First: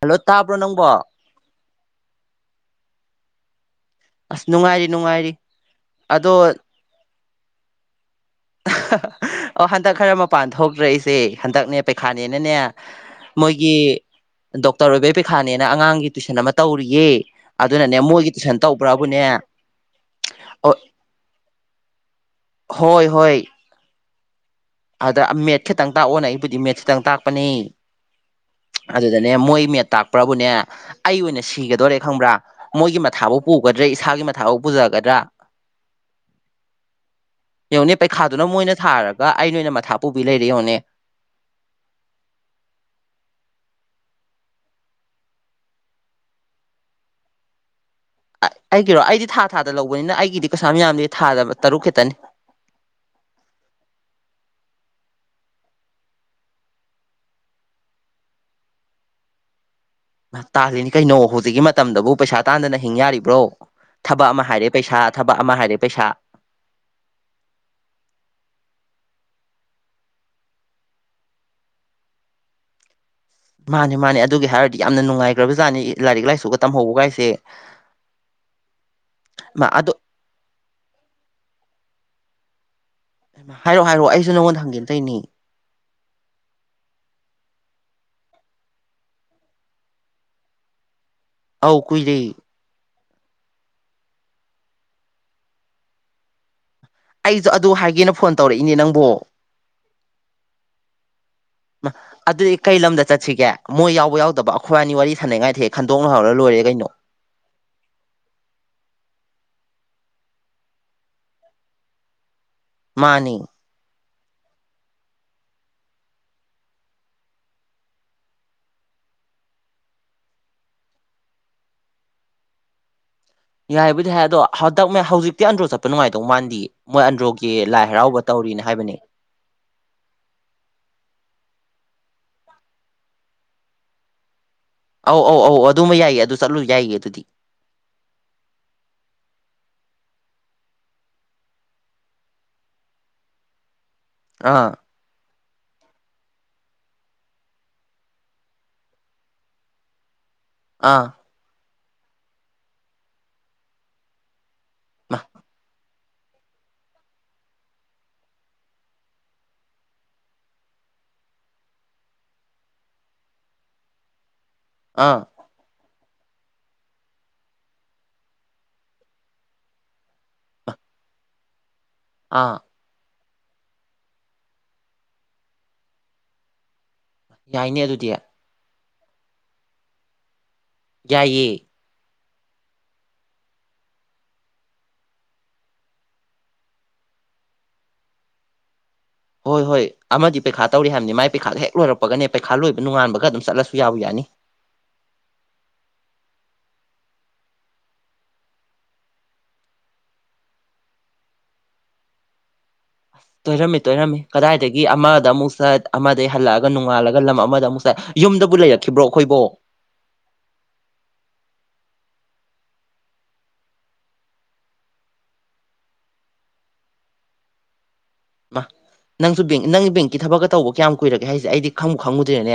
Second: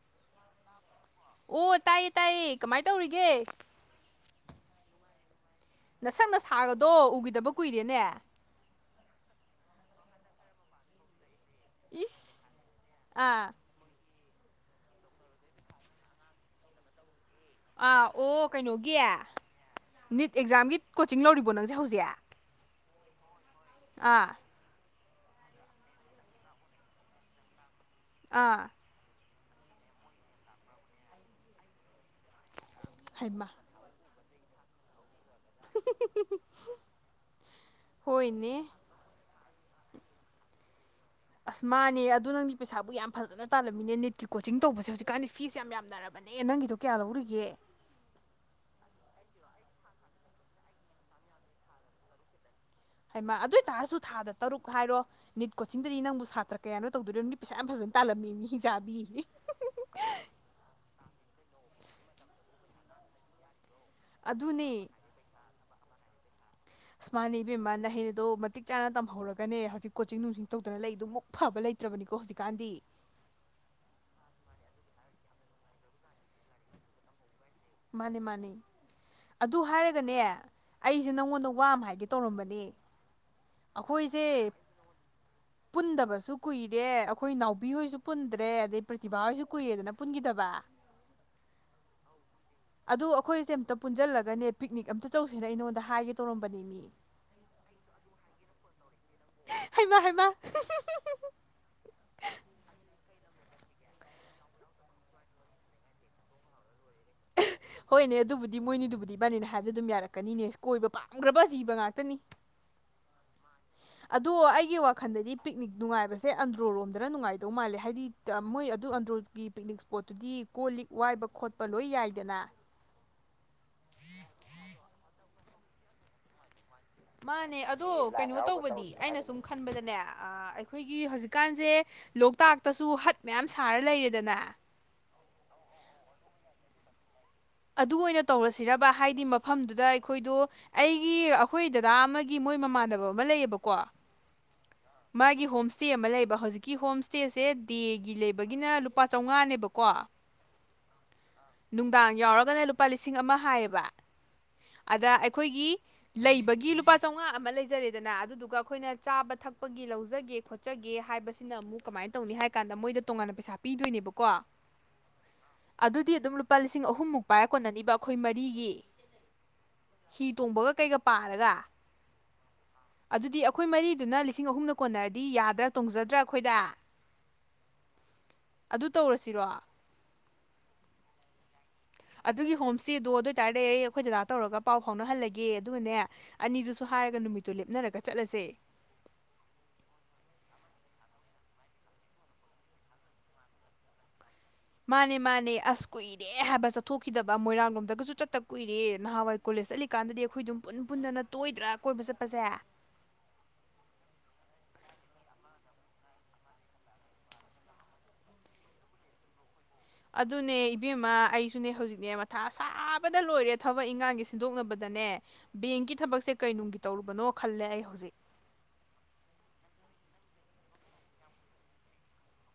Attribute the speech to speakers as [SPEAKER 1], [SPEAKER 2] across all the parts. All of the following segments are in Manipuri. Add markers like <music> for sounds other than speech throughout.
[SPEAKER 1] ꯍꯜꯂꯣ ꯇꯥꯕ꯭ꯔꯣ ꯅꯪꯕꯣ
[SPEAKER 2] ꯑꯣ ꯇꯥꯏꯌꯦ ꯇꯥꯏꯌꯦ ꯀꯃꯥꯏ ꯇꯧꯔꯤꯒꯦ
[SPEAKER 1] ꯑꯁ ꯅꯨꯡꯉꯥꯏꯔꯤ ꯅꯨꯡꯉꯥꯏꯔꯤ
[SPEAKER 2] ꯅꯁꯛ
[SPEAKER 1] ꯑꯗꯣ
[SPEAKER 2] ꯅꯁꯥꯒꯗꯣ ꯎꯒꯤꯗꯕ ꯀꯨꯏꯔꯦꯅꯦ
[SPEAKER 1] ꯑꯣ ꯍꯟꯇꯛ ꯈꯔ ꯃꯄꯥꯟ ꯊꯣꯛꯇ꯭ꯔꯦ ꯑꯩꯁꯦ ꯍꯟꯗꯛꯅꯦ
[SPEAKER 2] ꯏꯁ
[SPEAKER 1] ꯄꯩꯈꯥꯅꯦꯅꯅꯦ
[SPEAKER 2] ꯑꯥ
[SPEAKER 1] ꯃꯣꯏꯒꯤ ꯗꯣꯛꯇꯔ ꯑꯣꯏꯕꯩ ꯄꯩ ꯈꯥꯅꯦꯅ ꯑꯉꯥꯡꯒꯤ ꯇꯨꯏꯁꯟ ꯑꯃ ꯇꯧꯔꯤꯌꯦ ꯑꯗꯨꯅꯅꯦ
[SPEAKER 2] ꯑꯥ
[SPEAKER 1] ꯃꯣꯏꯒꯤ
[SPEAKER 2] ꯑꯣ
[SPEAKER 1] ꯇꯨꯏꯁꯟ
[SPEAKER 2] ꯀꯩꯅꯣꯒꯤ
[SPEAKER 1] ꯇꯧꯕ꯭ꯔꯕꯨꯅꯦ
[SPEAKER 2] ꯅꯤꯠ ꯑꯦꯛꯖꯥꯝꯒꯤ ꯀꯣꯆꯤꯡ ꯂꯧꯔꯤꯕꯣ ꯅꯪꯖꯦ ꯍꯧꯖꯤꯛ
[SPEAKER 1] ꯍꯣꯏ ꯍꯣꯏ
[SPEAKER 2] ꯑꯥ
[SPEAKER 1] ꯑꯗꯨꯗ ꯃꯦꯠꯁ ꯈꯤꯇꯪ ꯇꯥꯛꯑꯣꯅ ꯑꯩꯕꯨꯗꯤ ꯃꯦꯠꯁ ꯈꯤꯇꯪ ꯇꯥꯛꯄꯅꯦ
[SPEAKER 2] ꯑꯥ
[SPEAKER 1] ꯑꯗꯨꯗꯅꯦ ꯃꯣꯏ ꯃꯦꯠ ꯇꯥꯛꯄ꯭ꯔꯕꯨꯅꯦ ꯑꯩ ꯑꯣꯏꯅ ꯁꯤꯒꯗꯣꯔꯦ ꯈꯪꯕ꯭ꯔꯥ ꯃꯣꯏꯒꯤ ꯃꯊꯥꯕꯨꯥꯎ
[SPEAKER 2] ꯍꯩꯃꯥ
[SPEAKER 1] ꯄꯨ ꯎꯒꯗ꯭ꯔꯦ ꯏꯁꯥꯒꯤ ꯃꯊꯥꯕꯨ ꯄꯨꯖꯒꯗ꯭ꯔꯥ ꯌꯦꯡꯉꯣꯅꯦ ꯄꯩꯈꯥꯗꯨꯅ
[SPEAKER 2] ꯍꯣꯏꯅꯦ
[SPEAKER 1] ꯃꯣꯏꯅ ꯊꯥꯔꯒ ꯑꯩ ꯅ ꯑꯣꯏꯅ ꯃꯊꯥ ꯄꯨꯕꯤ ꯂꯩꯔꯤ ꯌꯦꯉꯣꯅꯦ
[SPEAKER 2] ꯑꯁ ꯃꯥꯅꯦ ꯑ ꯑꯗꯨ ꯅꯪꯗꯤ ꯄꯩꯁꯥꯕꯨ ꯌꯥꯝ ꯐꯖꯅ ꯇꯥꯜꯂꯝꯃꯤꯅꯦ ꯅꯦꯠꯀꯤ ꯀꯣꯆꯤꯡ ꯇꯧꯕꯁꯦ ꯍꯧꯖꯤꯛꯀꯥꯟꯗꯤ ꯐꯤꯁꯦ ꯌꯥꯝ ꯌꯥꯝꯅꯔꯕꯅꯦ ꯐꯕꯅꯦ ꯅꯪꯒꯤꯗꯣ ꯀꯌꯥ ꯂꯧꯔꯤꯒꯦ
[SPEAKER 1] ꯑꯩꯒꯤꯔꯣ ꯑꯩꯗꯤ ꯊꯥ ꯊꯥꯗ ꯂꯧꯕꯅꯤꯅ ꯑꯩꯒꯤꯗꯤ ꯀꯩꯁꯥ ꯃꯤꯌꯥꯝꯗꯤ ꯊꯥꯗ ꯇꯔꯨꯛ ꯈꯤꯇꯅꯤ
[SPEAKER 2] ꯍꯩꯃꯥ ꯑꯗꯨꯏ ꯇꯥꯔꯁꯨ ꯊꯥꯗ ꯇꯔꯨꯛ ꯍꯥꯏꯔꯣ ꯅꯤꯠ ꯀꯣꯆꯤꯡꯗꯗꯤ ꯅꯪꯕꯨ ꯁꯥꯇ꯭ꯔ ꯀꯌꯥꯅꯣ ꯇꯧꯗꯣꯔꯤꯕꯣ ꯅꯗꯤ ꯄꯩꯁꯥ ꯌꯥꯝ ꯐꯖꯅ ꯇꯥꯜꯂꯝꯦꯃꯤ ꯍꯤꯡꯆꯥꯕꯤ
[SPEAKER 1] ꯇꯥꯜꯂꯤꯅꯤ ꯀꯩꯅꯣ ꯍꯧꯖꯤꯛꯀꯤ ꯃꯇꯝꯗꯕꯨ ꯄꯩꯁꯥ ꯇꯥꯟꯗꯅ ꯍꯤꯡ ꯌꯥꯔꯤꯕ꯭ꯔꯣ ꯊꯕꯛ ꯑꯃ ꯍꯥꯏꯔꯦ
[SPEAKER 2] ꯑꯗꯨꯅꯦ
[SPEAKER 1] ꯄꯩꯁꯥ ꯊꯕꯛ ꯑꯃ ꯍꯥꯏꯔꯦ ꯄꯩꯁꯥ
[SPEAKER 2] ꯃꯥꯅ ꯏꯕꯦꯝꯃ ꯅꯍꯩꯗꯣ ꯃꯇꯤꯛ ꯆꯅ ꯇꯝꯍꯧꯔꯒꯅꯦ ꯍꯧꯖꯤꯛ ꯀꯣꯆꯤꯡ ꯅꯨꯡꯆꯤꯡ ꯇꯧꯗꯅ ꯂꯩꯗꯨ ꯃꯨꯛ ꯐꯕ ꯂꯩꯇ꯭ꯔꯕꯅꯤꯀꯣ ꯍꯧꯖꯤꯛꯀꯥꯟꯗꯤ
[SPEAKER 1] ꯃꯥꯅꯦ ꯃꯥꯅꯦ ꯑꯗꯨꯒꯤ ꯍꯥꯏꯔꯗꯤ ꯌꯥꯝꯅ ꯅꯨꯡꯉꯥꯏꯈ꯭ꯔꯕ ꯖꯥꯠꯅꯤ ꯂꯥꯏꯔꯤꯛ ꯂꯥꯏꯁꯨꯒ ꯇꯝꯍꯧꯕꯒꯥꯏꯁꯦ
[SPEAKER 2] ꯃꯥꯅꯤ ꯃꯥꯅꯤ ꯑꯗꯨ
[SPEAKER 1] ꯃꯥ ꯑꯗꯣ
[SPEAKER 2] ꯍꯥꯏꯔꯒꯅꯦ ꯑꯩꯁꯦ ꯅꯉꯣꯟꯗ ꯋꯥ ꯍꯥꯏꯒꯦ ꯇꯧꯔꯝꯕꯅꯤ
[SPEAKER 1] ꯍꯥꯏꯔꯛꯑꯣ ꯍꯥꯏꯔꯛꯑꯣ ꯑꯩꯁꯨ ꯅꯉꯣꯟꯗ ꯍꯪꯒꯦ ꯇꯩꯅꯤ
[SPEAKER 2] ꯄꯨꯟꯗꯕꯁꯨ ꯀꯨꯏꯔꯦ ꯑꯩꯈꯣꯏ ꯅꯥꯎꯕꯤ ꯍꯣꯏꯁꯨ ꯄꯨꯟꯗ꯭ꯔꯦ ꯑꯗꯩ ꯄ꯭ꯔꯇꯤꯚꯥ ꯍꯣꯏꯁꯨ ꯀꯨꯏꯔꯦꯗꯅ ꯄꯨꯟꯈꯤꯗꯕ
[SPEAKER 1] ꯑꯥꯎ ꯀꯨꯏꯔꯦ
[SPEAKER 2] ꯑꯗꯨ ꯑꯩꯈꯣꯏꯁꯦ ꯑꯃꯝꯇ ꯄꯨꯟꯁꯤꯜꯂꯒꯅꯦ ꯄꯤꯛꯅꯤꯛ ꯑꯝꯇ ꯆꯧꯁꯦꯅ ꯑꯩꯉꯣꯟꯗ ꯍꯥꯏꯒꯦ ꯇꯧꯔꯝꯕꯅꯤ ꯃꯤ
[SPEAKER 1] ꯑꯩꯁꯨ ꯑꯗꯨ ꯍꯥꯏꯒꯦꯅ ꯐꯣꯟ ꯇꯧꯔꯛꯏꯅꯦ ꯅꯪꯕꯣ
[SPEAKER 2] ꯍꯩꯃꯥ ꯍꯩꯃꯥ
[SPEAKER 1] ꯑꯗꯨꯗꯤ ꯀꯩ ꯂꯝꯗ ꯆꯠꯁꯤꯒꯦ ꯃꯣꯏ ꯌꯥꯎꯕ ꯌꯥꯎꯗꯕ ꯈꯨꯋꯥꯅꯤ ꯋꯥꯔꯤ ꯁꯥꯅꯩꯉꯩꯗ ꯍꯦꯛ ꯈꯟꯗꯣꯛꯅ ꯍꯧꯔꯒ ꯂꯣꯏꯔꯦ ꯀꯩꯅꯣ
[SPEAKER 2] ꯍꯣꯏꯅꯦ ꯑꯗꯨꯕꯨꯗꯤ ꯃꯣꯏꯅꯤꯗꯨꯕꯨꯗꯤ ꯏꯕꯥꯅꯤꯅ ꯍꯥꯏꯕꯗ ꯑꯗꯨꯝ ꯌꯥꯔꯛꯀꯅꯤꯅꯦ ꯀꯣꯏꯕ ꯄꯥꯝꯈ꯭ꯔꯕ ꯖꯤꯕ ꯉꯥꯛꯇꯅꯤ
[SPEAKER 1] ꯃꯥꯅꯤ
[SPEAKER 2] ꯑꯗꯣ ꯑꯩꯒꯤ ꯋꯥꯈꯟꯗꯗꯤ ꯄꯤꯛꯅꯤꯛ ꯅꯨꯡꯉꯥꯏꯕꯁꯦ ꯑꯟꯗ꯭ꯔꯣ ꯔꯣꯝꯗꯅ ꯅꯨꯡꯉꯥꯏꯗꯧ ꯃꯥꯜꯂꯦ ꯍꯥꯏꯕꯗꯤ ꯃꯣꯏ ꯑꯗꯨ ꯑꯟꯗ꯭ꯔꯣꯒꯤ ꯄꯤꯛꯅꯤꯛ ꯏꯁ꯭ꯄꯣꯠꯇꯨꯗꯤ ꯀꯣꯜ ꯂꯤꯛ ꯋꯥꯏꯕ ꯈꯣꯠꯄ ꯂꯣꯏ ꯌꯥꯏꯗꯅ
[SPEAKER 1] ꯌꯥꯏꯕꯨꯗꯤ ꯍꯥꯏ ꯑꯗꯣ ꯍꯟꯗꯛ ꯍꯧꯖꯤꯛꯇꯤ ꯑꯟꯗ꯭ꯔꯣ ꯆꯠꯄ ꯅꯨꯡꯉꯥꯏꯇꯧ ꯃꯥꯟꯗꯤꯌꯦ ꯃꯣꯏ ꯑꯟꯗ꯭ꯔꯣꯒꯤ
[SPEAKER 2] ꯃꯥꯅꯦ
[SPEAKER 1] ꯂꯥꯏ
[SPEAKER 2] ꯑꯗꯣ
[SPEAKER 1] ꯍꯔꯥꯎꯕ
[SPEAKER 2] ꯀꯩꯅꯣ
[SPEAKER 1] ꯇꯧꯔꯤꯅ ꯍꯥꯏꯕꯅꯦ
[SPEAKER 2] ꯇꯧꯕꯗꯤ ꯑꯩꯅ ꯁꯨꯝ ꯈꯟꯕꯗꯅꯦ ꯑꯩꯈꯣꯏꯒꯤ ꯍꯧꯖꯤꯛꯀꯥꯟꯁꯦ ꯂꯣꯛꯇꯥꯛꯇꯁꯨ ꯍꯠ ꯃꯌꯥꯝ ꯁꯥꯔ ꯂꯩꯔꯦꯗꯅꯦ
[SPEAKER 1] ꯑꯧ ꯑꯧ ꯑꯧ ꯑꯗꯨꯃ ꯌꯥꯏꯌꯦ ꯑꯗꯨ ꯆꯠꯂꯨ ꯌꯥꯏꯌꯦ ꯑꯗꯨꯗꯤ
[SPEAKER 2] ꯑꯗꯨ ꯑꯣꯏꯅ ꯇꯧꯔꯁꯤꯔꯕ ꯍꯥꯏꯗꯤ ꯃꯐꯝꯗꯨꯗ ꯑꯩꯈꯣꯏꯗꯣ ꯑꯩꯒꯤ ꯑꯩꯈꯣꯏ ꯗꯗꯥ ꯑꯃꯒꯤ ꯃꯣꯏ ꯃꯃꯥꯟꯅꯕ ꯑꯃ ꯂꯩꯌꯦꯕꯀꯣ
[SPEAKER 1] ꯑꯥ
[SPEAKER 2] ꯃꯥꯒꯤ ꯍꯣꯝꯁ꯭ꯇꯦ ꯑꯃ ꯂꯩꯕ ꯍꯧꯖꯤꯛꯀꯤ ꯍꯣꯝ ꯁ꯭ꯇꯦꯁꯦ ꯗꯦꯒꯤ ꯂꯩꯕꯒꯤꯅ ꯂꯨꯄꯥ ꯆꯥꯝꯉꯥꯅꯦꯕꯀꯣ
[SPEAKER 1] ꯑꯥ
[SPEAKER 2] ꯅꯨꯡꯗꯥꯡ ꯌꯥꯎꯔꯒꯅ ꯂꯨꯄꯥ ꯂꯤꯁꯤꯡ ꯑꯃ ꯍꯥꯏꯌꯦꯕ ꯑꯗ
[SPEAKER 1] ꯃꯥ
[SPEAKER 2] ꯑꯩꯈꯣꯏꯒꯤ ꯂꯩꯕꯒꯤ ꯂꯨꯄꯥ ꯆꯥꯃꯉꯥ ꯑꯃ ꯂꯩꯖꯔꯦꯗꯅ ꯑꯗꯨꯗꯨꯒ ꯑꯩꯈꯣꯏꯅ ꯆꯥꯕ ꯊꯛꯄꯒꯤ ꯂꯧꯖꯒꯦ ꯆꯠꯆꯒꯦ ꯍꯥꯏꯕꯁꯤꯅ ꯑꯃꯨꯛ ꯀꯃꯥꯏꯅ ꯇꯧꯅꯤ ꯍꯥꯏ ꯀꯥꯟꯗ ꯃꯣꯏꯗ ꯇꯣꯉꯥꯟꯅ ꯄꯩꯁꯥ ꯄꯤꯗꯣꯏꯅꯦꯕꯀꯣ
[SPEAKER 1] ꯑꯥ
[SPEAKER 2] ꯑꯗꯨꯗꯤ ꯑꯗꯨꯝ ꯂꯨꯄꯥ ꯂꯤꯁꯤꯡ ꯑꯍꯨꯝꯃꯨꯛ ꯄꯥꯏꯔ ꯀꯣꯟꯅꯅꯤꯕ ꯑꯩꯈꯣꯏ ꯃꯔꯤꯒꯤ ꯍꯤ ꯇꯣꯡꯕꯒ ꯀꯩꯒ ꯄꯥꯔꯒ
[SPEAKER 1] ꯑꯥ
[SPEAKER 2] ꯑꯗꯨꯗꯤ ꯑꯩꯈꯣꯏ ꯃꯔꯤꯗꯨꯅ ꯂꯤꯁꯤꯡ ꯑꯍꯨꯝꯅ ꯀꯣꯟꯅꯔꯗꯤ ꯌꯥꯗ꯭ꯔꯥ ꯇꯣꯡꯖꯗ꯭ꯔꯥ ꯑꯩꯈꯣꯏꯗ
[SPEAKER 1] ꯌꯥꯏꯅꯦ ꯑꯗꯨꯗꯤ
[SPEAKER 2] ꯑꯗꯨ ꯇꯧꯔꯁꯤꯔꯣ
[SPEAKER 1] ꯌꯥꯏꯌꯦ
[SPEAKER 2] ꯑꯗꯨꯒꯤ ꯍꯣꯝ ꯁ꯭ꯇꯦꯗꯣ ꯑꯗꯨ ꯑꯣꯏꯇꯥꯔꯗꯤ ꯑꯩꯈꯣꯏ ꯗꯗꯥ ꯇꯧꯔꯒ ꯄꯥꯎ ꯐꯥꯎꯅꯍꯜꯂꯒꯦ ꯑꯗꯨꯒꯅꯦ ꯑꯅꯤꯗꯨꯁꯨ ꯍꯥꯏꯔꯒ ꯅꯨꯃꯤꯠꯇꯨ ꯂꯦꯞꯅꯔꯒ ꯆꯠꯂꯁꯦ
[SPEAKER 1] ꯍꯣꯏ ꯍꯣꯏ ꯑꯃꯗꯤ ꯄꯩꯈꯥ ꯇꯧꯔꯤ ꯍꯥꯏꯕꯅꯤ ꯃꯥꯏ ꯄꯩꯈꯥꯗ ꯍꯦꯛ ꯂꯣꯏꯔꯛꯄꯒꯅꯦ ꯄꯩꯈꯥ ꯂꯣꯏꯕ ꯅꯨꯡꯉꯥꯟꯕꯒ ꯑꯗꯨꯝ ꯆꯠꯂꯁꯨ ꯌꯥꯕꯨ ꯌꯥꯅꯤ
[SPEAKER 2] ꯃꯥꯅꯦ ꯃꯥꯅꯦ ꯑꯁ ꯀꯨꯏꯔꯦ ꯍꯥꯏꯕ ꯆꯠꯊꯣꯛꯈꯤꯗꯕ ꯃꯣꯏꯔꯥꯡꯂꯣꯝꯗꯒꯁꯨ ꯆꯠꯇ ꯀꯨꯏꯔꯦ ꯅꯍꯥꯟꯋꯥꯏ ꯀꯣꯂꯦꯖ ꯆꯠꯂꯤꯀꯥꯟꯗꯗꯤ ꯑꯩꯈꯣꯏ ꯑꯗꯨꯝ ꯄꯨꯟ ꯄꯨꯟꯗꯅ ꯇꯣꯏꯗ꯭ꯔꯥ ꯀꯣꯏꯕ ꯆꯠꯄꯁꯦ
[SPEAKER 1] ꯇꯣꯏꯔꯝꯃꯦ ꯇꯣꯏꯔꯝꯃꯤ ꯀꯗꯥꯏꯗꯒꯤ ꯑꯃꯗ ꯑꯃꯨꯛ ꯆꯠ ꯑꯃꯗꯩ ꯍꯜꯂꯛꯑꯒ ꯅꯣꯡꯉꯥꯜꯂꯒ ꯂꯝ ꯑꯃꯗ ꯑꯃꯨꯛ ꯆꯠ ꯌꯨꯝꯗꯕꯨ ꯂꯩꯔꯛꯈꯤꯕ꯭ꯔꯣ ꯑꯩꯈꯣꯏꯕꯣ꯫
[SPEAKER 2] ꯑꯗꯨꯅꯦ ꯏꯕꯦꯝꯃ ꯑꯩꯁꯨꯅꯦ ꯍꯧꯖꯤꯛꯅꯦ ꯃꯊꯥ ꯁꯥꯕꯗ ꯂꯣꯏꯔꯦ ꯊꯕꯛ ꯏꯪꯈꯥꯡꯒꯤ ꯁꯤꯟꯗꯣꯛꯅꯕꯗꯅꯦ ꯕꯦꯡꯀꯤ ꯊꯕꯛꯁꯦ ꯀꯩꯅꯨꯡꯒꯤ ꯇꯧꯔꯨꯕꯅꯣ ꯈꯜꯂꯦ ꯑꯩ ꯍꯧꯖꯤꯛ꯫
[SPEAKER 1] ꯃꯥ ꯅꯪꯁꯨ ꯕꯦꯡ ꯅꯪ ꯕꯦꯡꯀꯤ ꯊꯕꯛꯀ ꯇꯧꯕ ꯀꯌꯥꯝ ꯀꯨꯏꯔꯒꯦ ꯍꯥꯏꯁꯦ ꯑꯩꯗꯤ ꯈꯪꯉꯨ ꯈꯪꯉꯨꯗ꯭ꯔꯦꯅꯦ꯫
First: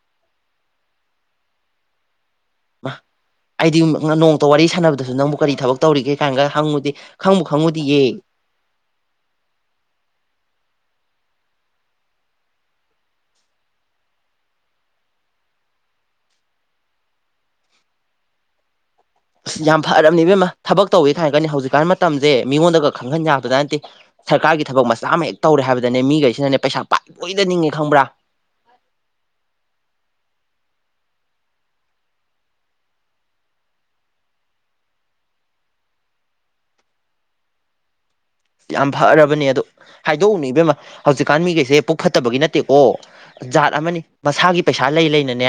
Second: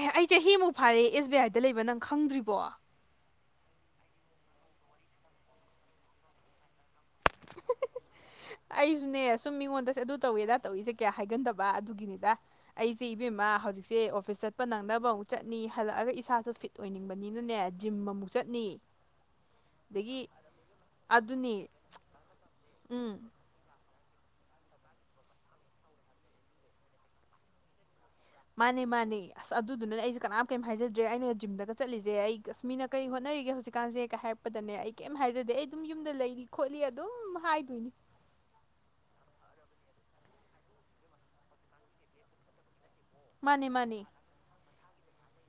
[SPEAKER 2] ꯑꯦ ꯍ ꯑꯩ ꯆꯍꯤꯃꯨꯛ ꯐꯥꯔꯦ ꯑꯦꯁ ꯕꯤ ꯑꯥꯏꯗ ꯂꯩꯕ ꯅꯪ ꯈꯪꯗ꯭ꯔꯤꯕꯣ꯫
[SPEAKER 1] ꯃ ꯑꯩꯗꯤ ꯅꯣꯡꯃꯇ ꯋꯥꯔꯤ ꯁꯥꯟꯅꯕꯗꯁꯨ ꯅꯪꯕꯨ ꯀꯔꯤ ꯊꯕꯛ ꯇꯧꯔꯤꯒꯦ ꯀꯥꯏꯅꯒ ꯍꯪꯉꯨꯗꯦ꯫ ꯈꯪꯕꯨꯨ ꯈꯪꯉꯨꯗꯤꯌꯦ꯫
[SPEAKER 2] ꯑꯩꯁꯨꯅꯦ ꯁꯨꯝ ꯃꯤꯉꯣꯟꯗꯁꯨ ꯑꯗꯨ ꯇꯧꯋꯦꯗ ꯑꯗꯥ ꯇꯧꯔꯤꯁꯦ ꯀꯌꯥ ꯍꯥꯏꯒꯟꯗꯕ ꯑꯗꯨꯒꯤꯅꯤꯗ꯫ ꯑꯩꯁꯦ ꯏꯕꯦꯝꯃ ꯍꯧꯖꯤꯛꯁꯦ ꯑꯣꯐꯤꯁ ꯆꯠꯄ ꯅꯪꯅꯕ ꯑꯃꯨꯛ ꯆꯠꯅꯤ ꯍꯜꯂꯛꯑꯒ ꯏꯁꯥꯁꯨ ꯐꯤꯠ ꯇꯣꯏꯅꯤꯡꯕꯅꯤꯅꯅꯦ ꯖꯤꯝ ꯑꯃꯨꯛ ꯆꯠꯅꯤ꯫
[SPEAKER 1] <inaudible> ꯑꯁ ꯌꯥꯝ ꯐꯔꯕꯅꯤ
[SPEAKER 2] ꯑꯗꯒꯤ
[SPEAKER 1] ꯏꯕꯦꯝꯃ ꯊꯕꯛ ꯇꯧꯋꯦ ꯀꯥꯏꯅꯒꯅꯤ
[SPEAKER 2] ꯑꯗꯨꯅꯤ
[SPEAKER 1] ꯍꯧꯖꯤꯛꯀꯥꯟ ꯃꯇꯝꯁꯦ ꯃꯤꯉꯣꯟꯗꯒ ꯈꯪꯍꯟ
[SPEAKER 2] ꯎꯝ
[SPEAKER 1] ꯌꯥꯕꯥꯖꯥꯟꯇꯦ꯫ ꯁꯔꯀꯥꯔꯒꯤ ꯊꯕꯛ ꯃꯆꯥ ꯑꯃ ꯍꯦꯛ ꯇꯧꯔꯦ ꯍꯥꯏꯕꯗꯅꯦ ꯃꯤꯈꯩꯁꯤꯅꯅꯦ ꯄꯩꯁꯥ ꯄꯥꯏ ꯄꯣꯏꯗ ꯅꯤꯡꯉꯦ ꯈꯪꯕ꯭ꯔꯥ꯫
[SPEAKER 2] ꯃꯥꯅꯦ ꯃꯥꯅꯦ ꯑꯁ ꯑꯗꯨꯗꯨꯅꯅꯦ ꯑꯩꯁꯦ ꯀꯅꯥꯝ ꯀꯩꯝ ꯍꯥꯏꯖꯗ꯭ꯔꯦ ꯑꯩꯅ ꯖꯤꯝꯗꯒ ꯆꯠꯂꯤꯁꯦ ꯑꯩ ꯑꯁꯃꯤꯅ ꯀꯩ ꯍꯣꯠꯅꯔꯤꯒꯦ ꯍꯧꯖꯤꯛꯀꯥꯟꯁꯦ ꯀ ꯍꯥꯏꯔꯛꯄꯗꯅꯦ ꯑꯩ ꯀꯩꯝ ꯍꯥꯏꯖꯗꯦ ꯑꯩ ꯑꯗꯨꯝ ꯌꯨꯝꯗ ꯂꯩꯔꯤ ꯈꯣꯠꯂꯤ ꯑꯗꯨꯝ ꯍꯥꯏꯗꯣꯏꯅꯤ꯫
[SPEAKER 1] ꯌꯥꯝ ꯐꯔꯕꯅꯦ ꯑꯗꯨ ꯍꯥꯏꯗꯣꯛꯎꯅꯨ ꯏꯕꯦꯝꯃ ꯍꯧꯖꯤꯛꯀꯥꯟ ꯃꯤꯈꯩꯁꯦ ꯄꯨꯛ ꯐꯠꯇꯕꯒꯤ ꯅꯠꯇꯦꯀꯣ
[SPEAKER 2] ꯃꯥꯅꯦ
[SPEAKER 1] ꯖꯥꯠ ꯑꯃꯅꯤ
[SPEAKER 2] ꯃꯥꯅꯦ
[SPEAKER 1] ꯃꯁꯥꯒꯤ ꯄꯩꯁꯥ ꯂꯩ ꯂꯩꯅꯅꯦ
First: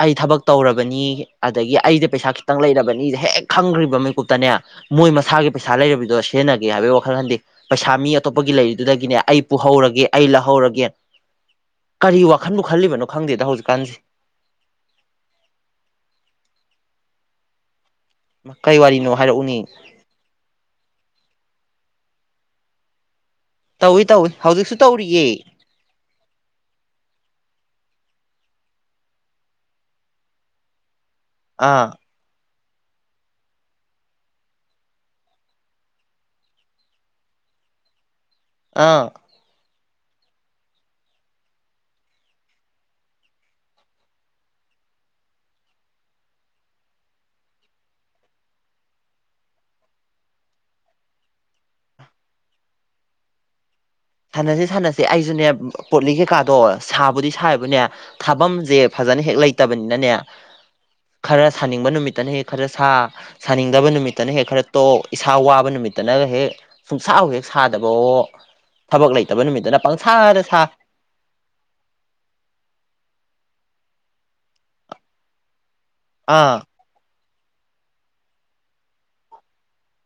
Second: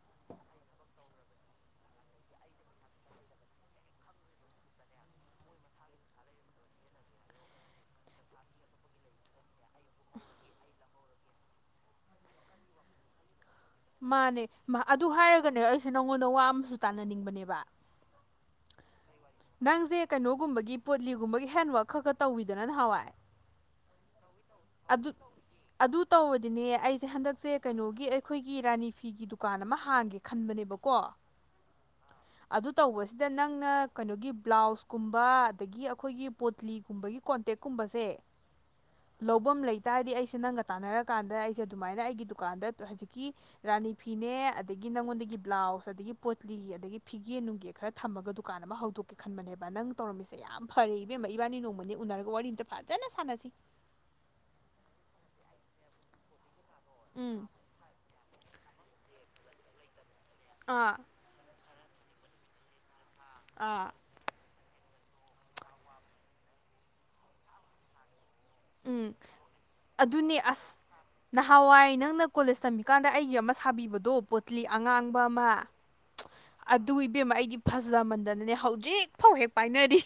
[SPEAKER 1] ꯑꯩ ꯊꯕꯛ ꯇꯧꯔꯕꯅꯤ ꯑꯗꯒꯤ ꯑꯩꯗ ꯄꯩꯁꯥ ꯈꯤꯇꯪ ꯂꯩꯔꯕꯅꯤ ꯍꯦꯛ ꯈꯪꯈ꯭ꯔꯤꯕ ꯃꯤꯀꯨꯞꯇꯅꯦ ꯃꯣꯏ ꯃꯁꯥꯒꯤ ꯄꯩꯁꯥ ꯂꯩꯔꯤꯕꯗꯣ ꯁꯤꯖꯟꯅꯒꯦ ꯍꯥꯏꯕꯩ ꯋꯥꯛ ꯈꯪꯍꯟꯗꯦ ꯄꯩꯁꯥ ꯃꯤ ꯑꯇꯣꯞꯄꯒꯤ ꯂꯩꯔꯤꯗꯨꯗꯒꯤꯅꯦ ꯑꯩ ꯄꯨꯍꯧꯔꯒꯦ ꯑꯩ ꯂꯧꯍꯧꯔꯒꯦ꯫ ꯀꯔꯤ ꯋꯥꯈꯟꯕꯨ ꯈꯜꯂꯤꯕꯅꯣ ꯈꯪꯗꯦꯗ ꯍꯧꯖꯤꯛꯀꯥꯟꯁꯦ꯫
[SPEAKER 2] ꯃꯥꯅꯦ ꯑꯗꯨ ꯍꯥꯏꯔꯒꯅꯦ ꯑꯩꯁꯦ ꯅꯪꯉꯣꯟꯗ ꯋꯥ ꯑꯃꯁꯨ ꯇꯥꯟꯅꯅꯤꯡꯕꯅꯦꯕ꯫
[SPEAKER 1] ꯃꯥ ꯀꯩ ꯋꯥꯔꯤꯅꯣ ꯍꯥꯏꯔꯛꯎꯅꯤ
[SPEAKER 2] ꯅꯪꯁꯦ ꯀꯩꯅꯣꯒꯨꯝꯕꯒꯤ ꯄꯣꯠꯂꯤꯒꯨꯝꯕꯒꯤ ꯍꯦꯟꯋꯥꯛ ꯈꯛ ꯈ ꯇꯧꯋꯤꯗꯅ ꯅꯍꯥꯋꯥꯏ
[SPEAKER 1] ꯇꯧꯏ ꯇꯧꯏ ꯍꯧꯖꯤꯛꯁꯨ ꯇꯧꯔꯤꯌꯦ
[SPEAKER 2] ꯑꯗꯨ ꯇꯧꯔꯗꯤꯅꯦ ꯑꯩꯖꯦ ꯍꯟꯗꯛꯁꯦ ꯀꯩꯅꯣꯒꯤ ꯑꯩꯈꯣꯏꯒꯤ ꯔꯥꯅꯤ ꯐꯤꯒꯤ ꯗꯨꯀꯥꯟ ꯑꯃ ꯍꯥꯡꯒꯦ ꯈꯟꯕꯅꯦꯕ ꯀꯣ
[SPEAKER 1] ꯑꯥ
[SPEAKER 2] ꯑꯗꯨ ꯇꯧꯕꯁꯤꯗ ꯅꯪꯅ ꯀꯩꯅꯣꯒꯤ ꯕ꯭ꯂꯥꯎꯁꯀꯨꯝꯕ ꯑꯗꯒꯤ ꯑꯩꯈꯣꯏꯒꯤ ꯄꯣꯠꯂꯤꯒꯨꯝꯕꯒꯤ ꯀꯣꯟꯇꯦꯛꯀꯨꯝꯕꯁꯦ
[SPEAKER 1] ꯑꯥ
[SPEAKER 2] ꯂꯧꯕꯝ ꯂꯩꯇꯥꯥꯔꯗꯤ ꯑꯩꯁꯦ ꯅꯪꯒ ꯇꯥꯟꯅꯔꯀꯥꯟꯗ ꯑꯩꯖꯦ ꯑꯗꯨꯃꯥꯏꯅ ꯑꯩꯒꯤ ꯗꯨꯀꯥꯟꯗ ꯍꯖꯤꯛꯀꯤ ꯔꯥꯅꯤ ꯐꯤꯅꯦ ꯑꯗꯒꯤ ꯅꯪꯉꯣꯟꯗꯒꯤ ꯕ꯭ꯂꯥꯎꯁ ꯑꯗꯒꯤ ꯄꯣꯠꯂꯤ ꯑꯗꯒꯤ ꯐꯤꯒꯦ ꯅꯨꯡꯒꯦ ꯈꯔ ꯊꯝꯃꯒ ꯗꯨꯀꯥꯟ ꯑꯃ ꯍꯧꯗꯣꯛꯀꯦ ꯈꯟꯕꯅꯦꯕ ꯅꯪ ꯇꯧꯔꯝꯃꯤꯁꯦ ꯌꯥꯝ ꯐꯔꯦ ꯏꯕꯦꯝꯃꯥ ꯏꯕꯥꯅꯤ ꯅꯣꯡꯃꯥꯅꯦ ꯎꯅꯔꯒ ꯋꯥꯔꯤ ꯑꯝꯇ ꯐꯖꯅ ꯁꯥꯟꯅꯁꯤ
[SPEAKER 1] ꯁꯥꯟꯅꯁꯤ ꯁꯥꯟꯅꯁꯤ ꯑꯩꯖꯨꯅꯦ ꯄꯣꯠꯂꯤ ꯀꯩꯀꯥꯗꯣ ꯁꯥꯕꯨꯗꯤ
[SPEAKER 2] ꯎꯝ
[SPEAKER 1] ꯁꯥꯥꯏꯕꯨꯅꯦ ꯊꯥꯕꯝꯖꯦ ꯐꯖꯅ ꯍꯦꯛ ꯂꯩꯇꯕꯅꯤꯅꯅꯦ
[SPEAKER 2] ꯑꯥ
[SPEAKER 1] ꯈꯔ ꯁꯥꯅꯤꯡꯕ ꯅꯨꯃꯤꯠꯇꯅ ꯍꯦ ꯈꯔ ꯁꯥ
[SPEAKER 2] ꯑꯥ
[SPEAKER 1] ꯁꯥꯅꯤꯡꯗꯕ ꯅꯨꯃꯤꯠ ꯇꯅ ꯍꯦꯛ ꯈꯔ ꯇꯣꯛ ꯏꯁꯥ ꯋꯥꯕ ꯅꯨꯃꯤꯠꯇꯥꯅꯒ ꯍꯦꯛ ꯁꯨꯡꯁꯥꯕꯨ ꯍꯦꯛ ꯁꯥꯗꯕꯋꯣ ꯊꯕꯛ
[SPEAKER 2] ꯎꯝ
[SPEAKER 1] ꯂꯩꯇꯕ ꯅꯨꯃꯤꯠꯇꯥꯅ ꯄꯪꯁꯥꯗ ꯁꯥꯥ
[SPEAKER 2] ꯅꯍꯥꯋꯥꯏ ꯅꯪꯅ ꯀꯣꯂꯦꯁ ꯇꯝꯃꯤꯀꯥꯟꯗ ꯑꯩꯒꯤ ꯑꯃ ꯁꯥꯕꯤꯕꯗꯣ ꯄꯣꯠꯂꯤ ꯑꯉꯥꯡꯕ ꯑꯃ
[SPEAKER 1] ꯑꯥ
[SPEAKER 2] ꯑꯗꯨ ꯏꯕꯦꯝꯃꯥ ꯑꯩꯗꯤ ꯐꯖꯥ ꯃꯟꯗꯅꯅꯦ ꯍꯧꯖꯤꯛ ꯐꯥꯎ ꯍꯦꯛ ꯄꯥꯏꯅꯔꯤ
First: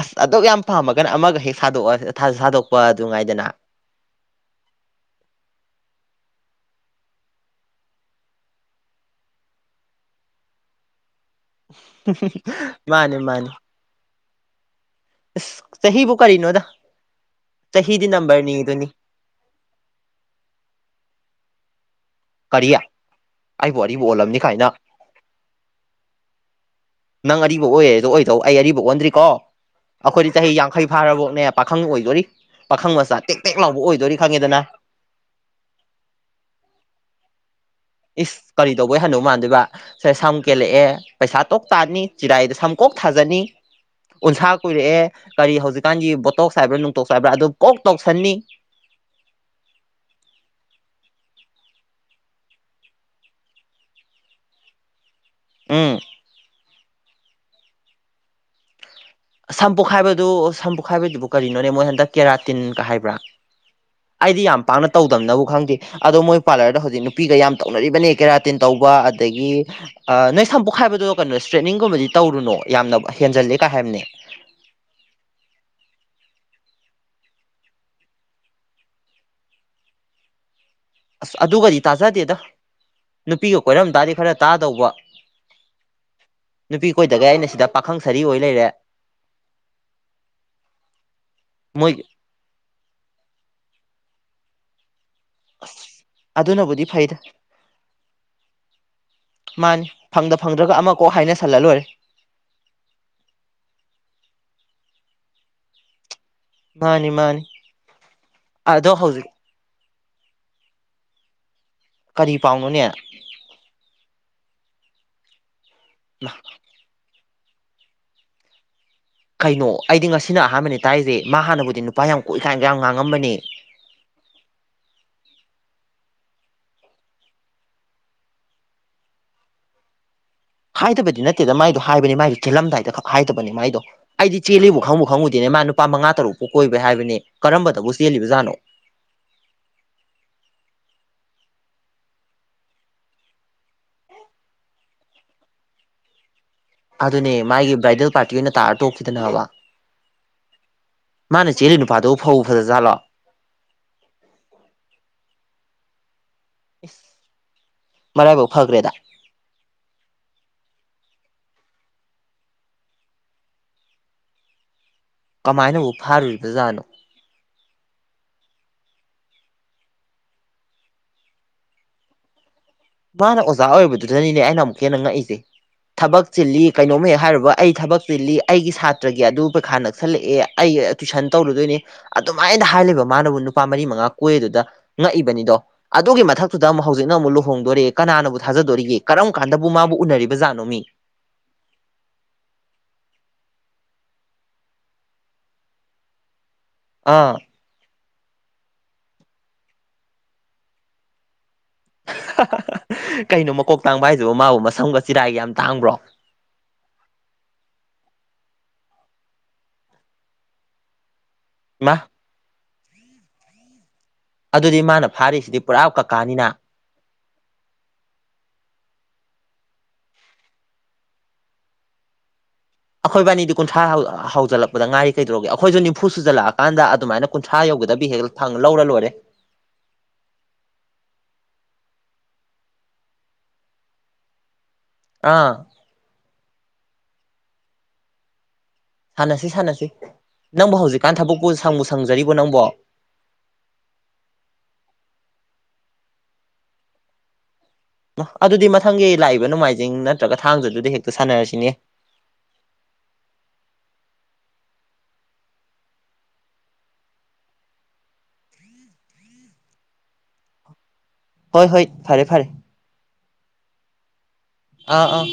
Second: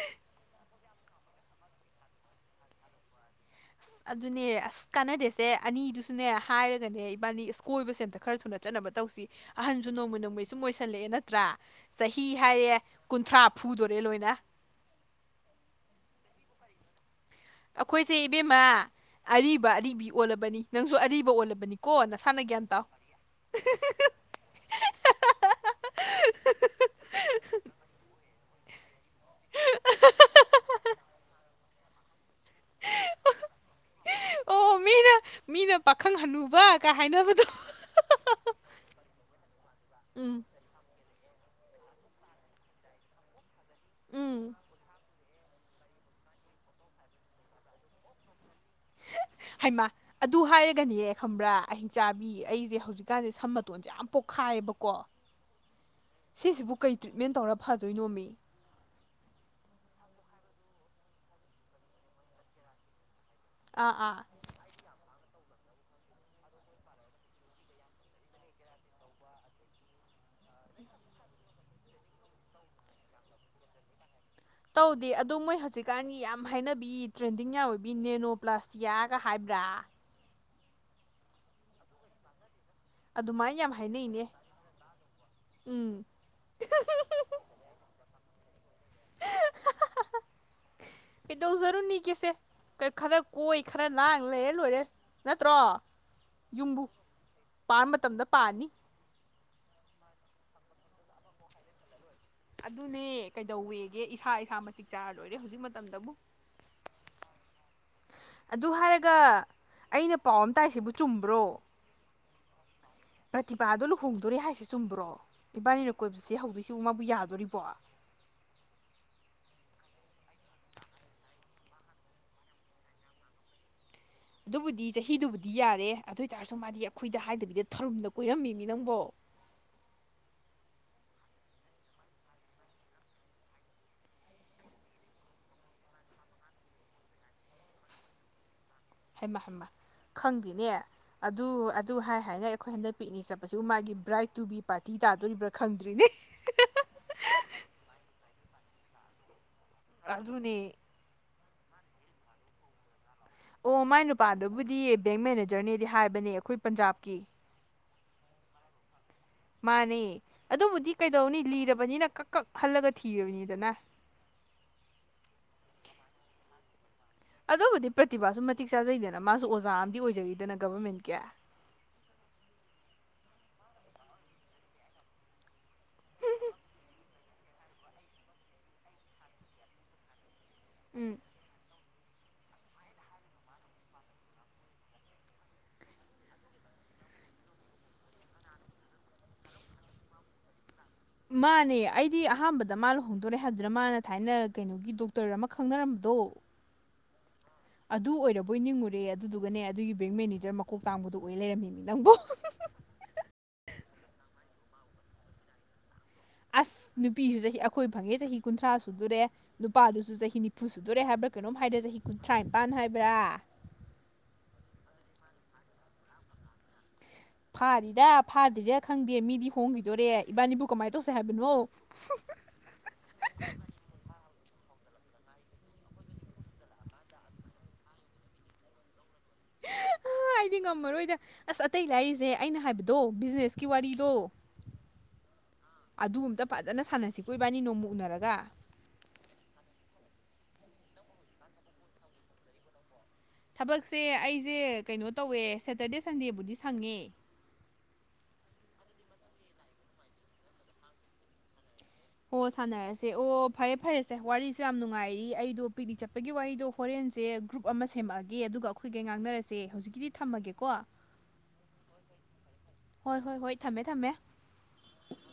[SPEAKER 1] ꯑꯁ ꯑꯗꯨꯛ ꯌꯥꯝ ꯄꯥꯝꯃꯒꯅ ꯑꯃꯒ ꯍꯦꯛ ꯁꯥꯗꯣꯛꯑꯥ ꯊꯥ ꯁꯥꯗꯣꯛꯄ ꯑꯗꯨ ꯉꯥꯏꯗꯅ
[SPEAKER 2] ꯑꯁ ꯑꯗꯨꯅꯦ ꯑꯁ ꯀꯥꯟꯅꯗꯦꯁꯦ ꯑꯅꯤꯗꯨꯁꯨꯅꯦ ꯍꯥꯏꯔꯒꯅꯦ ꯏꯕꯥꯅꯤ ꯏꯁ ꯀꯣꯏꯕꯁꯦ ꯑꯝꯇ ꯈꯔ ꯊꯨꯅ ꯆꯠꯅꯕ ꯇꯧꯁꯤ ꯑꯍꯟꯁꯨ ꯅꯣꯡꯃꯩ ꯅꯣꯡꯃꯩ ꯁꯨꯝ ꯑꯣꯏꯁꯜꯂꯛꯑꯦ ꯅꯠꯇ꯭ꯔꯥ ꯆꯍꯤ ꯍꯥꯏꯔꯦ
[SPEAKER 1] ꯃꯥꯅꯤ
[SPEAKER 2] ꯀꯨꯟꯊ꯭ꯔꯥ ꯐꯨꯗꯣꯔꯦ ꯂꯣꯏꯅ
[SPEAKER 1] ꯏꯁ ꯆꯍꯤꯕꯨ ꯀꯔꯤꯅꯣꯗ ꯆꯍꯤꯗꯤ
[SPEAKER 2] ꯑꯈꯣꯏꯁꯦ ꯏꯕꯦꯝꯃ
[SPEAKER 1] ꯅꯝꯕꯔꯅꯤꯗꯨꯅꯤ
[SPEAKER 2] ꯑꯔꯤꯕ ꯑꯔꯤꯕꯤ ꯑꯣꯜꯂꯕꯅꯤ ꯅꯪꯁꯨ ꯑꯔꯤꯕ ꯑꯣꯜꯂꯕꯅꯤ ꯀꯣ ꯅꯁꯅꯥ ꯒ꯭ꯌꯥꯟ ꯇꯥꯎ
[SPEAKER 1] ꯂꯝꯅꯤ ꯀꯥꯏꯅ ꯅꯪ ꯑꯔꯤꯕ ꯑꯣꯏꯌꯦꯗꯣ ꯑꯣꯏꯗꯧ ꯑꯩ ꯑꯔꯤꯕ ꯑꯣꯟꯗ꯭ꯔꯤꯀꯣ ꯑꯈꯣꯏꯗꯤ ꯆꯍꯤ ꯌꯥꯡꯈꯩ ꯐꯥꯔꯕꯣꯛꯅꯦ ꯄꯥꯈꯪ ꯑꯣꯏꯗꯣꯔꯤ ꯄꯥꯈꯪ ꯃꯆꯥ ꯇꯦꯛ ꯇꯦꯛ ꯂꯥꯎꯕ ꯑꯣꯏꯗꯣꯔꯤ ꯈꯪꯉꯦꯗꯅ
[SPEAKER 2] ꯑꯣ ꯃꯤꯅ ꯃꯤꯅ ꯄꯥꯈꯪ ꯍꯟꯅꯨꯕꯀꯥ ꯍꯥꯏꯅꯕꯗꯨ
[SPEAKER 1] ꯏꯁ ꯀꯔꯤ ꯇꯧꯕꯩ ꯍꯅꯨ ꯃꯥꯟꯗꯨꯏꯕ ꯁꯦ ꯁꯝ
[SPEAKER 2] ꯎꯝ
[SPEAKER 1] ꯀꯦꯜꯂꯛꯑꯦ ꯄꯩꯁꯥ ꯇꯣꯛ ꯇꯥꯟꯅꯤ ꯆꯤꯔꯥꯏꯗ ꯁꯝꯀꯣꯛ ꯊꯥꯖꯟꯅꯤ ꯎꯟꯁꯥ
[SPEAKER 2] ꯎꯝ
[SPEAKER 1] ꯀꯨꯏꯔꯛꯑꯦ ꯀꯔꯤ ꯍꯧꯖꯤꯛꯀꯥꯟꯒꯤ ꯕꯣꯇꯣꯛꯁ ꯍꯥꯏꯕ꯭ꯔꯥ ꯅꯨꯡꯇꯣꯛꯁ ꯍꯥꯏꯕ꯭ꯔꯥ ꯑꯗꯨ ꯀꯣꯛ ꯇꯧꯁꯟꯅꯤ
[SPEAKER 2] ꯍꯥꯏꯃ ꯑꯗꯨ ꯍꯥꯏꯔꯒꯅꯦ ꯈꯪꯕ꯭ꯔꯥ ꯑꯍꯤꯡꯆꯥꯕꯤ ꯑꯩꯖꯦ ꯍꯧꯖꯤꯛꯀꯥꯟꯖꯦ ꯁꯝ ꯃꯇꯣꯟ ꯌꯥꯝ ꯄꯣꯛꯈꯥꯏꯕꯀꯣ
[SPEAKER 1] ꯎꯝ
[SPEAKER 2] ꯁꯤꯁꯤꯕꯨ ꯀꯩ ꯇ꯭ꯔꯤꯠꯃꯦꯟ ꯇꯧꯔ ꯐꯗꯣꯏꯅꯣ ꯃꯤ
[SPEAKER 1] ꯁꯝꯄꯣꯈꯥꯏꯕꯗꯨ ꯁꯝꯄꯨꯈꯥꯏꯕꯗꯨꯕꯨ ꯀꯔꯤꯅꯣꯅꯦ ꯃꯣꯏ ꯍꯟꯗꯛ ꯀꯦꯔꯥꯇꯤꯟꯒꯥ ꯍꯥꯏꯕ꯭ꯔꯥ
[SPEAKER 2] ꯑꯥ ꯑꯥ
[SPEAKER 1] ꯑꯩꯗꯤ ꯌꯥꯝ ꯄꯥꯛꯅ ꯇꯧꯗꯝꯅꯕꯨ ꯈꯪꯗꯦ ꯑꯗꯣ ꯃꯣꯏ ꯄꯥꯔꯂꯔꯗ ꯍꯧꯖꯤꯛ ꯅꯨꯄꯤꯒꯥ ꯌꯥꯝ ꯇꯧꯅꯔꯤꯕꯅꯦ ꯀꯦꯔꯥꯇꯤꯟ ꯇꯧꯕ ꯑꯗꯒꯤ ꯑꯥ ꯅꯣꯏ ꯁꯝ ꯄꯣꯈꯥꯏꯕꯗꯣ ꯀꯩꯅꯣ ꯏꯁꯇ꯭ꯔꯦꯠꯅꯤꯡꯒꯨꯝꯕꯗꯤ ꯇꯧꯔꯨꯅꯣ ꯌꯥꯝꯅ ꯍꯦꯟꯖꯜꯂꯦ ꯀꯥꯏ ꯍꯥꯏꯕꯅꯦ
[SPEAKER 2] ꯇꯧꯗꯦ ꯑꯗꯨ ꯃꯣꯏ ꯍꯧꯖꯤꯛꯀꯥꯟꯒꯤ ꯌꯥꯝ ꯍꯥꯏꯅꯕꯤ ꯇ꯭ꯔꯦꯟꯗꯤꯡ ꯌꯥꯎꯋꯤꯕꯤ ꯅꯦꯅꯣ ꯄ꯭ꯂꯥꯁꯇꯤꯌꯥꯒ ꯍꯥꯏꯕ꯭ꯔꯥ
[SPEAKER 1] ꯑꯁ ꯑꯗꯨꯒꯗꯤ ꯇꯥꯖꯗꯦꯗ ꯅꯨꯄꯤꯒ
[SPEAKER 2] ꯑꯗꯨꯃꯥꯏꯅ ꯌꯥꯝ
[SPEAKER 1] ꯀꯣꯏꯔꯝ ꯇꯥꯗꯤ
[SPEAKER 2] ꯍꯥꯏꯅꯩꯅꯦ
[SPEAKER 1] ꯈꯔ ꯇꯥꯗꯧꯕ
[SPEAKER 2] ꯎꯝ
[SPEAKER 1] ꯅꯨꯄꯤ ꯀꯣꯏꯗꯒꯩ ꯑꯩꯅ ꯁꯤꯗ ꯄꯥꯈꯪ ꯁꯔꯤ ꯑꯣꯏ ꯂꯩꯔꯦ ꯃꯣꯏ
[SPEAKER 2] ꯀꯩꯗꯧꯖꯔꯨꯅꯤꯒꯦ ꯁꯦ ꯀꯩ ꯈꯔ ꯀꯣꯏ ꯈꯔ ꯂꯥꯡ ꯂꯩꯔ ꯂꯣꯏꯔꯦ ꯅꯠꯇ꯭ꯔꯣ ꯌꯨꯝꯕꯨ
[SPEAKER 1] ꯑꯗꯨꯅꯕꯨꯗꯤ ꯐꯩꯗ
[SPEAKER 2] ꯄꯥꯟ ꯃꯇꯝꯗ ꯄꯥꯟꯅꯤ
[SPEAKER 1] ꯃꯥꯅꯤ ꯐꯪꯗ ꯐꯪꯗ꯭ꯔꯒ ꯑꯃ ꯀꯣꯛ ꯍꯥꯏꯅ ꯁꯜꯂꯥ ꯂꯣꯏꯔꯦ
[SPEAKER 2] ꯑꯗꯨꯅꯦ ꯀꯩꯗꯧꯋꯦꯒꯦ ꯏꯁꯥ ꯏꯁꯥ ꯃꯇꯤꯛ ꯆꯥꯔꯥ ꯂꯣꯏꯔꯦ ꯍꯨꯖꯤꯛ ꯃꯇꯝꯗꯕꯨ
[SPEAKER 1] ꯃꯥꯅꯤ ꯃꯥꯅꯤ
[SPEAKER 2] ꯑꯗꯨ
[SPEAKER 1] ꯑꯗꯣ
[SPEAKER 2] ꯍꯥꯏꯔꯒ
[SPEAKER 1] ꯍꯧꯖꯤꯛ
[SPEAKER 2] ꯑꯩꯅ ꯄꯥꯎ ꯑꯃ ꯇꯥꯏꯁꯤꯕꯨ ꯆꯨꯝꯕ꯭ꯔꯣ
[SPEAKER 1] ꯀꯔꯤ ꯄꯥꯎꯅꯣꯅꯦ
[SPEAKER 2] ꯔꯥꯇꯤꯄꯥꯗꯣ ꯂꯨꯍꯣꯡꯗꯣꯔꯦ ꯍꯥꯏꯁꯤ ꯆꯨꯝꯕ꯭ꯔꯣ ꯏꯕꯥꯅꯤꯅ ꯀꯣꯏꯕꯁꯦ ꯍꯧꯗꯣꯏꯁꯤꯕꯨ ꯃꯥꯕꯨ ꯌꯥꯗꯣꯔꯤꯕꯣ
[SPEAKER 1] ꯀꯩꯅꯣ ꯑꯩꯗꯤ ꯉꯁꯤꯅ ꯑꯍꯥꯟꯕꯅꯦ ꯇꯥꯏꯔꯤꯁꯦ ꯃꯥ ꯍꯥꯟꯅꯕꯨꯗꯤ ꯅꯨꯄꯥ ꯌꯥꯝ ꯀꯣꯛꯀꯥꯏꯅ ꯉꯥꯡꯉꯝꯕꯅꯦ
[SPEAKER 2] ꯑꯗꯨꯕꯨꯗꯤ ꯆꯍꯤꯗꯨꯕꯨꯗꯤ ꯌꯥꯔꯦ ꯑꯗꯨ ꯑꯣꯏꯇꯥꯔꯁꯨ ꯃꯥꯗꯤ ꯑꯩꯈꯣꯏꯗ ꯍꯥꯏꯗꯕꯤꯗ ꯊꯔꯨꯝꯗ ꯀꯣꯏꯔꯝꯃꯤꯅꯦ ꯅꯪꯕꯣ
[SPEAKER 1] ꯍꯥꯏꯗꯕꯗꯤ ꯅꯠꯇꯦꯗ ꯃꯥꯏꯗꯣ ꯍꯥꯏꯕꯅꯤ ꯃꯥꯏꯗꯤ ꯊꯤꯜꯂꯝꯗꯥꯏꯗ ꯈꯛ ꯍꯥꯏꯗꯕꯅꯤ ꯃꯥꯏꯗꯣ ꯑꯩꯗꯤ ꯆꯦꯜꯂꯤꯕꯨ ꯈꯪꯕꯨ ꯈꯪꯉꯨꯗꯦꯅꯦ ꯃꯥ ꯅꯨꯄꯥ ꯃꯉꯥ ꯇꯔꯨꯛꯄꯨ ꯀꯣꯏꯕ ꯍꯥꯏꯕꯅꯦ ꯀꯔꯝꯗꯕꯨ ꯆꯦꯜꯂꯤꯕꯖꯥꯠꯅꯣ
[SPEAKER 2] ꯍꯩꯃ ꯍꯩꯃ ꯈꯪꯗꯦꯅꯦ ꯑꯗꯨ ꯑꯗꯨ ꯍꯥꯏ ꯍꯥꯏꯅ ꯑꯩꯈꯣꯏ ꯍꯟꯗꯛ ꯄꯤꯛꯅꯤꯛ ꯆꯠꯄꯁꯤꯕꯨ ꯃꯥꯒꯤ ꯕ꯭ꯔꯥꯏꯗ ꯇꯨꯒꯤꯕꯤ ꯄꯥꯔꯇꯤ ꯇꯥꯗꯣꯔꯤꯕ꯭ꯔꯥ ꯈꯪꯗ꯭ꯔꯤꯅꯦ
[SPEAKER 1] ꯑꯗꯨꯅꯦ ꯃꯥꯒꯤ ꯕ꯭ꯔꯥꯏꯗꯦꯜ ꯄꯥꯔꯇꯤ ꯑꯣꯏꯅ ꯇꯥꯔ ꯇꯣꯛꯈꯤꯗꯅꯕ
[SPEAKER 2] ꯑꯗꯨꯅꯦ
[SPEAKER 1] ꯃꯥꯅ ꯆꯦꯜꯂꯤ ꯅꯨꯄꯥꯗꯨ ꯐꯕꯨ ꯐꯖꯖꯥꯠꯂꯣ
[SPEAKER 2] ꯑꯣ ꯃꯥꯏ ꯅꯨꯄꯥꯗꯨꯕꯨꯗꯤ ꯕꯦꯡ ꯃꯦꯅꯦꯖꯔꯅꯦꯗꯤ ꯍꯥꯏꯕꯅꯦ ꯑꯩꯈꯣꯏ ꯄꯟꯖꯥꯞꯀꯤ
[SPEAKER 1] ꯃꯔꯥꯏꯕꯥꯛ ꯐꯈ꯭ꯔꯦꯗ
[SPEAKER 2] ꯃꯥꯅꯦ ꯑꯗꯨꯕꯨꯗꯤ ꯀꯩꯗꯧꯅꯤ ꯂꯤꯔꯕꯅꯤꯅ ꯀꯛ ꯀꯛ ꯍꯜꯂꯒ ꯊꯤꯔꯕꯅꯤꯗꯅ
[SPEAKER 1] ꯀꯃꯥꯏꯅꯕꯨ ꯐꯥꯔꯨꯔꯤꯕꯖꯥꯠꯅꯣ
[SPEAKER 2] ꯑꯗꯨꯕꯨꯗꯤ ꯄ꯭ꯔꯇꯤꯚꯥꯁꯨ ꯃꯇꯤꯛ ꯆꯥꯖꯩꯗꯅ ꯃꯥꯁꯨ ꯑꯣꯖꯥ ꯑꯃꯗꯤ ꯑꯣꯏꯖꯔꯤꯗꯅ ꯒꯕꯔꯃꯦꯟ ꯀꯦ
[SPEAKER 1] ꯃꯥꯅ ꯑꯣꯖꯥ ꯑꯣꯏꯕꯗꯨꯅꯤꯅꯦ ꯑꯩꯅ ꯑꯃꯨꯛ ꯍꯦꯟꯅ ꯉꯛꯏꯁꯦ ꯊꯕꯛ ꯆꯤꯜꯂꯤ ꯀꯩꯅꯣꯝꯃ ꯍꯦꯛ ꯍꯥꯏꯔꯨꯕ ꯑꯩ ꯊꯕꯛ ꯆꯤꯜꯂꯤ ꯑꯩꯒꯤ ꯁꯥꯇ꯭ꯔꯒꯤ ꯑꯗꯨ ꯄꯩꯈꯥ ꯅꯛꯁꯜꯂꯛꯑꯦ ꯑꯩ
[SPEAKER 2] ꯎꯝ
[SPEAKER 1] ꯇꯨꯏꯁꯟ ꯇꯧꯔꯨꯗꯣꯏꯅꯤ ꯑꯗꯨꯃꯥꯏꯅ ꯍꯥꯏꯔꯤꯕ ꯃꯥꯅꯕꯨ ꯅꯨꯄꯥ ꯃꯔꯤ ꯃꯉꯥ ꯀꯣꯏ ꯑꯗꯨꯗ ꯉꯛꯏꯕꯅꯤꯗꯣ ꯑꯗꯨꯒꯤ ꯃꯊꯛꯇꯨꯗ ꯑꯃꯨꯛ ꯍꯧꯖꯤꯛꯅ ꯑꯃꯨꯛ ꯂꯨ ꯂꯨꯍꯣꯡꯗꯧꯔꯦꯌꯦ ꯀꯅꯥꯅꯕꯨ ꯊꯥꯖꯗꯣꯔꯤꯒꯦ ꯀꯔꯝ ꯀꯥꯟꯗꯕꯨ ꯃꯥꯕꯨ ꯎꯅꯔꯤꯕꯖꯥꯠꯅꯣ ꯃꯤ
[SPEAKER 2] ꯃꯥꯅꯦ ꯑꯩꯗꯤ ꯑꯍꯥꯟꯕꯗ ꯃꯥ ꯂꯨꯍꯣꯡꯗꯣꯔꯦ ꯍꯥꯏꯕꯗꯨꯅ ꯃꯥꯅ ꯊꯥꯏꯅ ꯀꯩꯅꯣꯒꯤ ꯗꯣꯛꯇꯔ ꯑꯃ ꯈꯪꯅꯔꯝꯕꯗꯣ
[SPEAKER 1] ꯑꯥ
[SPEAKER 2] ꯑꯗꯨ ꯑꯣꯏꯔꯕꯣꯏ ꯅꯤꯡꯉꯨꯔꯦ ꯑꯗꯨꯗꯨꯒꯅꯦ ꯑꯗꯨꯒꯤ ꯕꯦꯡ ꯃꯦꯅꯦꯖꯔ ꯃꯀꯣꯛ ꯇꯥꯡꯕꯗꯨ ꯑꯣꯏ ꯂꯩꯔꯝꯃꯤꯅꯦ ꯅꯪꯕꯨ
[SPEAKER 1] ꯀꯩꯅꯣ ꯃꯀꯣꯛ ꯇꯥꯡꯕ ꯍꯥꯏꯁꯤꯕꯨ ꯃꯥꯕꯨ ꯃꯁꯝꯒ ꯆꯤꯔꯥꯏꯒ ꯌꯥꯝ ꯇꯥꯡꯕ꯭ꯔꯣ
[SPEAKER 2] ꯑꯁ ꯅꯨꯄꯤꯁꯨ ꯆꯍꯤ ꯑꯩꯈꯣꯏ ꯐꯪꯉꯦ ꯆꯍꯤ ꯀꯨꯟꯊ꯭ꯔꯥ ꯁꯨꯗꯨꯔꯦ ꯅꯨꯄꯥꯗꯨꯁꯨ ꯆꯍꯤ ꯅꯤꯐꯨ ꯁꯨꯗꯨꯔꯦ ꯍꯥꯏꯕ ꯀꯩꯅꯣꯝ ꯍꯥꯏꯗ ꯆꯍꯤ
[SPEAKER 1] ꯏꯃꯥ
[SPEAKER 2] ꯀꯨꯟꯊ꯭ꯔꯥ ꯅꯤꯄꯥꯟ ꯍꯥꯏꯕ꯭ꯔꯥ
[SPEAKER 1] ꯑꯗꯨꯗꯤ ꯃꯥꯅ ꯐꯥꯔꯤꯁꯤꯗꯤ ꯄꯨꯔꯥ ꯀꯀꯥꯅꯤꯅ
[SPEAKER 2] ꯐꯥꯔꯤꯔꯥ ꯐꯥꯗ꯭ꯔꯤꯔꯥ ꯈꯪꯗꯦ ꯃꯤꯗꯤ ꯍꯣꯡꯈꯤꯗꯣꯔꯦ ꯏꯕꯥꯅꯤꯕꯨ ꯀꯃꯥꯏꯅ ꯇꯧꯁꯦ ꯍꯥꯏꯕꯅꯣ
[SPEAKER 1] <inaudible> ꯑꯩꯈꯣꯏꯕꯥꯅꯤꯗꯤ ꯀꯨꯟꯊ꯭ꯔꯥ ꯍꯧꯜꯂꯛꯄꯗ ꯉꯔꯤ ꯀꯩꯗꯧꯒꯦ ꯑꯩꯈꯣꯏꯁꯨ ꯅꯤꯐꯨ ꯁꯨꯖꯤꯜꯂꯛꯑꯀꯥꯟꯗ ꯑꯗꯨꯃꯥꯏꯅ ꯀꯨꯟꯊ꯭ꯔꯥ ꯌꯧꯒꯗꯕꯤ ꯍꯦꯛ ꯐꯪ ꯂꯧꯔ ꯂꯣꯏꯔꯦ
[SPEAKER 2] ꯥꯑꯩꯗꯤ ꯉꯝꯃꯔꯣꯏꯗ ꯑꯁ ꯑꯇꯩ ꯂꯥꯏꯔꯤꯁꯦ ꯑꯩꯅ ꯍꯥꯏꯕꯗꯣ ꯕꯤꯖꯤꯅꯦꯁꯀꯤ ꯋꯥꯔꯤꯗꯣ
[SPEAKER 1] ꯑꯥ
[SPEAKER 2] ꯑꯗꯨ ꯑꯝꯇ ꯐꯖꯅ ꯁꯥꯟꯅꯁꯤꯀꯣ ꯏꯕꯥꯅꯤ ꯅꯣꯡꯃ ꯎꯅꯔꯒ
[SPEAKER 1] ꯁꯥꯟꯅꯁꯤ ꯁꯥꯟꯅꯁꯤ ꯅꯪꯕꯨ ꯍꯧꯖꯤꯛꯀꯥꯟ ꯊꯕꯛꯄꯨ ꯁꯪꯕꯨ ꯁꯪꯖꯔꯤꯕꯣ ꯅꯪꯕꯣ
[SPEAKER 2] ꯊꯕꯛꯁꯦ ꯑꯩꯁꯦ ꯀꯩꯅꯣ ꯇꯧꯋꯦ ꯁꯦꯇꯔꯗꯦ ꯁꯟꯗꯦꯕꯨꯗꯤ ꯁꯪꯉꯦ
[SPEAKER 1] ꯑꯗꯨꯗꯤ ꯃꯊꯪꯒꯤ ꯂꯥꯛꯏꯕ ꯅꯣꯡꯃꯥꯏꯖꯤꯡ ꯅꯠꯇ꯭ꯔꯒ ꯊꯥꯡꯖꯗꯨꯗꯤ ꯍꯦꯛꯇ ꯁꯥꯟꯅꯔꯁꯤꯅꯦ
[SPEAKER 2] ꯑꯣ ꯁꯥꯟꯅꯔꯁꯦ ꯑꯣ ꯐꯔꯦ ꯐꯔꯦꯁꯦ ꯋꯥꯔꯤꯁꯨ ꯌꯥꯝ ꯅꯨꯡꯉꯥꯏꯔꯤ ꯑꯩꯗꯣ ꯄꯤꯛꯅꯤꯛ ꯆꯠꯄꯒꯤ ꯋꯥꯔꯤꯗꯣ ꯐꯣꯔꯦꯟꯁꯦ ꯒ꯭ꯔꯨꯞ ꯑꯃ ꯁꯦꯝꯃꯛꯑꯒꯦ ꯑꯗꯨꯒ ꯑꯩꯈꯣꯏꯒꯩ ꯉꯥꯡꯅꯔꯁꯦ ꯍꯧꯖꯤꯛꯀꯤꯗꯤ ꯊꯝꯃꯒꯦꯀꯣ
[SPEAKER 1] ꯍꯣꯏ ꯍꯣꯏ ꯐꯔꯦ ꯐꯔꯦ
[SPEAKER 2] ꯍꯣꯏ ꯍꯣꯏ ꯍꯣꯏ ꯊꯝꯃꯦ ꯊꯝꯃꯦ
[SPEAKER 1] ꯑꯥ ꯑꯥ